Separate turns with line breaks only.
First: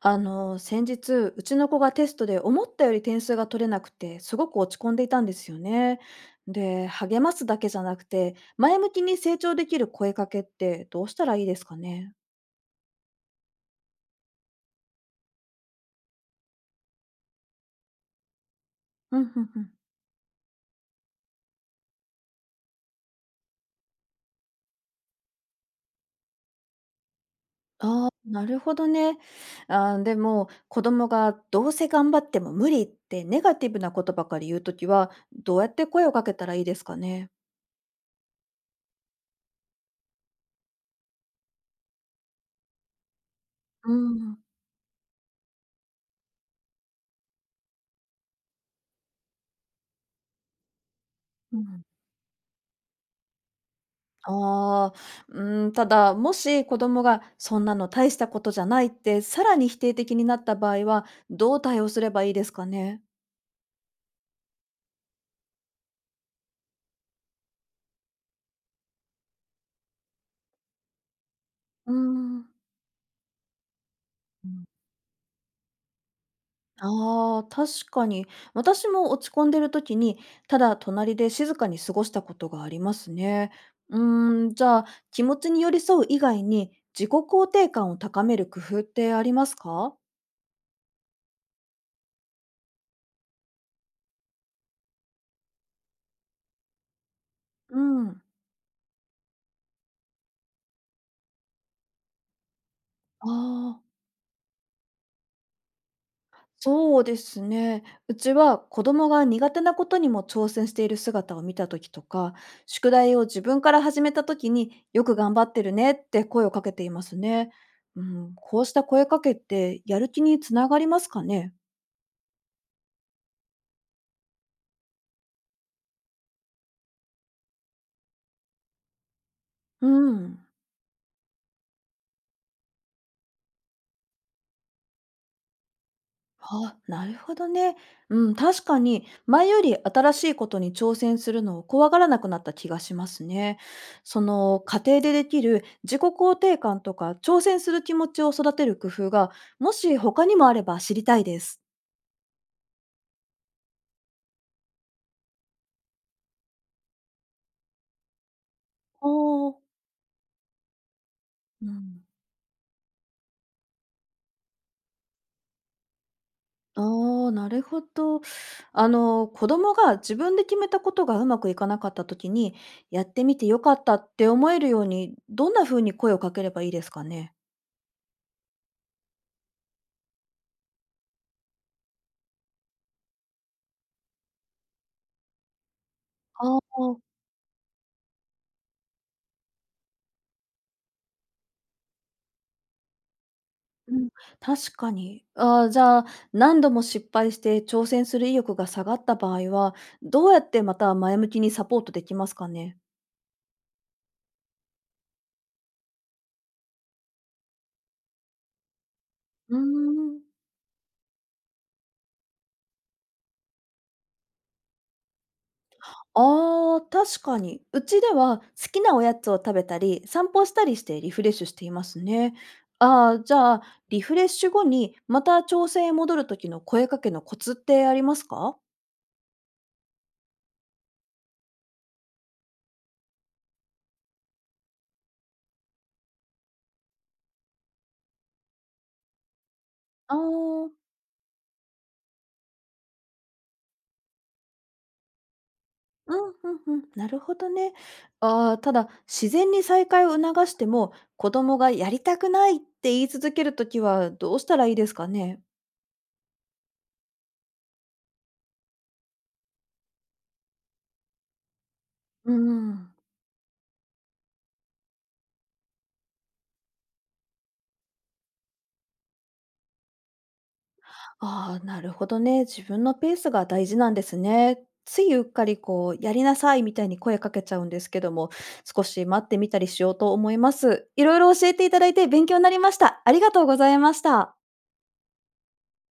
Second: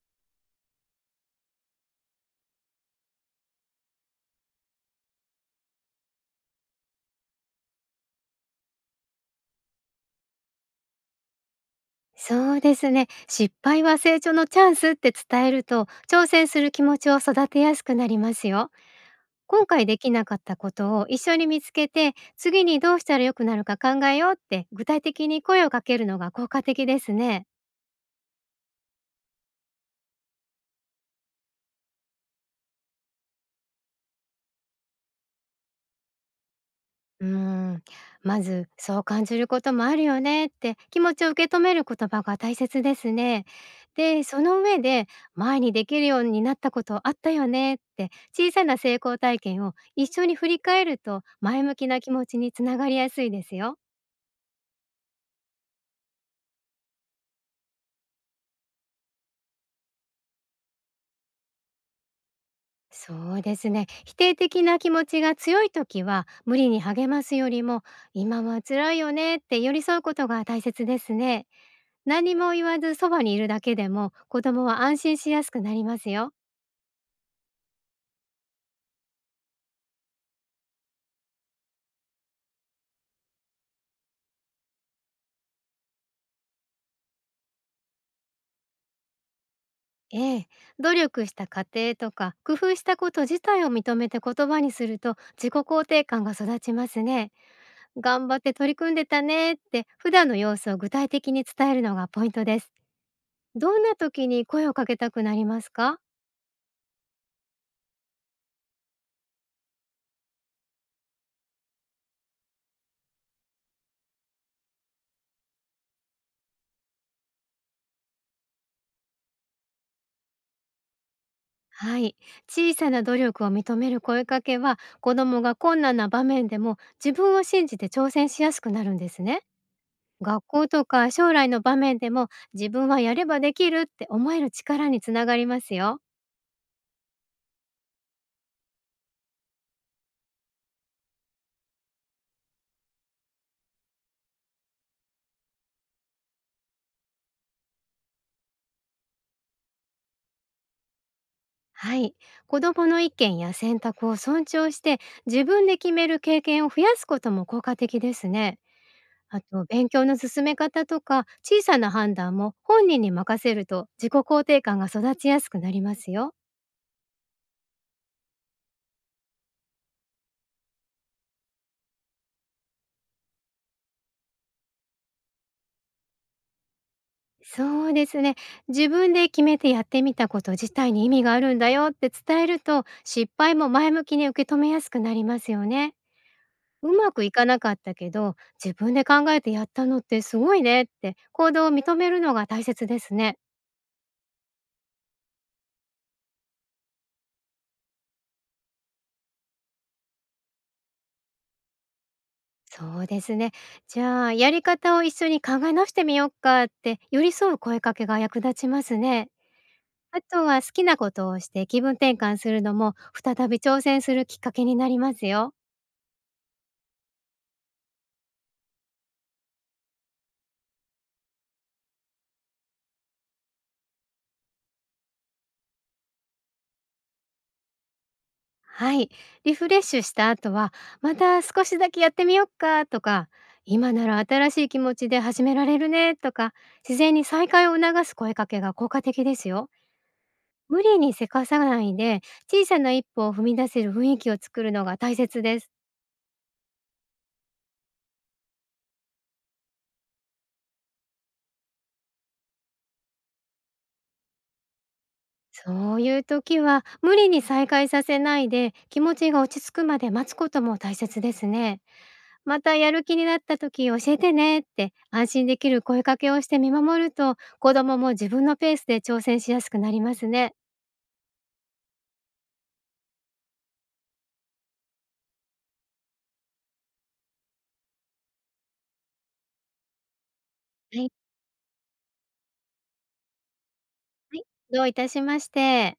先日、うちの子がテストで思ったより点数が取れなくて、すごく落ち込んでいたんですよね。で、励ますだけじゃなくて、前向きに成長できる声かけってどうしたらいいですかね。
そうですね。失敗は成長のチャンスって伝えると、挑戦する気持ちを育てやすくなりますよ。
うんうんう
今
ん。
回できなかったことを一緒に見つけて、次にどうしたら良くなるか考えようって具体的に声をかけるのが効果的ですね。
ああ、なるほどね。あーでも、子供がどうせ頑張っても無理ってネガティブなことばかり言うときは、どうやって声をかけたらいいですか
うー
ね。
ん、まず「そう感じることもあるよね」って気持ちを受け止める言葉が大切ですね。
う
で、
ん。
その上で「前にできるようになったことあったよね」って小さな成功体験を一緒に振り返ると
う
前向
ん
きな気持ちにつながりやすいですよ。
ああ、うただ、もし子供がそんなの大したことじゃないってさらに否定的になった場合は、どう対応すればいいですかね？
そうですね。否定的な気持ちが強い時は無理に励ますよりも「今は辛いよね」って寄り添うことが大切ですね。
うー
何
ん。
も言わずそばにいるだけでも子供は
ん。
安心しやすくなりますよ。
ああ、確かに。私も落ち込んでる時に、ただ隣で静かに過ごしたことがありますね。じゃあ、気持ちに寄り添う以外に、自己肯定感を高める工夫ってありますか？
ええ、努力した過程とか工夫したこと自体を認めて言葉にすると自己肯定感が育ちますね。
うん。
頑張って取り組んでたねって普段の様子を具体的に伝えるのがポイントです。
あ
どんな
あ。
時に声をかけたくなりますか？
そうですね。うちは子供が苦手なことにも挑戦している姿を見た時とか、宿題を自分から始めた時によく頑張ってるねって声をかけていますね。うん、こうした声かけってやる気につながりますかね。
はい。小さな努力を認める声かけは子供が困難な場面でも自分を信じて挑戦しやすくなるんですね。
う
学
ん。
校とか将来の場面でも自分はやればできるって思える力につながりますよ。
あ、なるほどね。うん、確かに前より新しいことに挑戦するのを怖がらなくなった気がしますね。その家庭でできる自己肯定感とか挑戦する気持ちを育てる工夫がもし他にもあれば知りたいです。
はい。子供の意見や選択を尊重して自分で決める経験を増やすことも効果的ですね。
お
あ
ー。
と、勉強の進め方とか小
う
さな
ん、
判断も本人に任せると自己肯定感が育ちやすくなりますよ。
ああ、なるほど。子供が自分で決めたことがうまくいかなかった時に、やってみてよかったって思えるように、どんな風に声をかければいいですかね。
そうですね。自分で決めてやってみたこと自体に意味があるんだよって伝えると、失敗も前向きに受け止めやすくなりますよね。
あ
う
ー。
まくいかなかったけど、自分で考えてやったのってすごいねって行動を認めるのが大切ですね。
うん、確かに。ああ、じゃあ、何度も失敗して挑戦する意欲が下がった場合は、どうやってまた前向きにサポートできますかね？
そうですね。じゃあ、やり方を一緒に考え直してみようかって寄り添う声かけが役立ちますね。
うー
あ
ん。
とは、好きなことをして気分転換するのも再び挑戦するきっかけになりますよ。
ああ、確かに。うちでは好きなおやつを食べたり、散歩したりしてリフレッシュしていますね。ああ、じゃあ、リフレッシュ後にまた挑戦へ戻る時の声かけのコツってありますか？
はい、リフレッシュした後は、また少しだけやってみよっかとか、今なら新しい気持ちで始められるねとか、自然に再開を促す声かけが効果的ですよ。
あ
無
あ。
理にせかさないで、小さな一歩を踏み出せる雰囲気を作るのが大切です。
うんうんうん、なるほどね。ああ、ただ、自然に再会を促しても、子供がやりたくないって言い続けるときはどうしたらいいですかね？
そういう時は、無理に再開させないで、気持ちが落ち着くまで待つことも大切ですね。
う
またや
ん。
る気になった時教えてねって安心できる声かけをして見守ると、子供も自分のペースで挑戦しやすくなりますね。
ああ、なるほどね。自分のペースが大事なんですね。ついうっかりこう、やりなさいみたいに声かけちゃうんですけども、少し待ってみたりしようと思います。
は
い
い。
ろいろ教えていただいて勉強になりました。ありがとうございまし
は
た。
い、どういたしまして。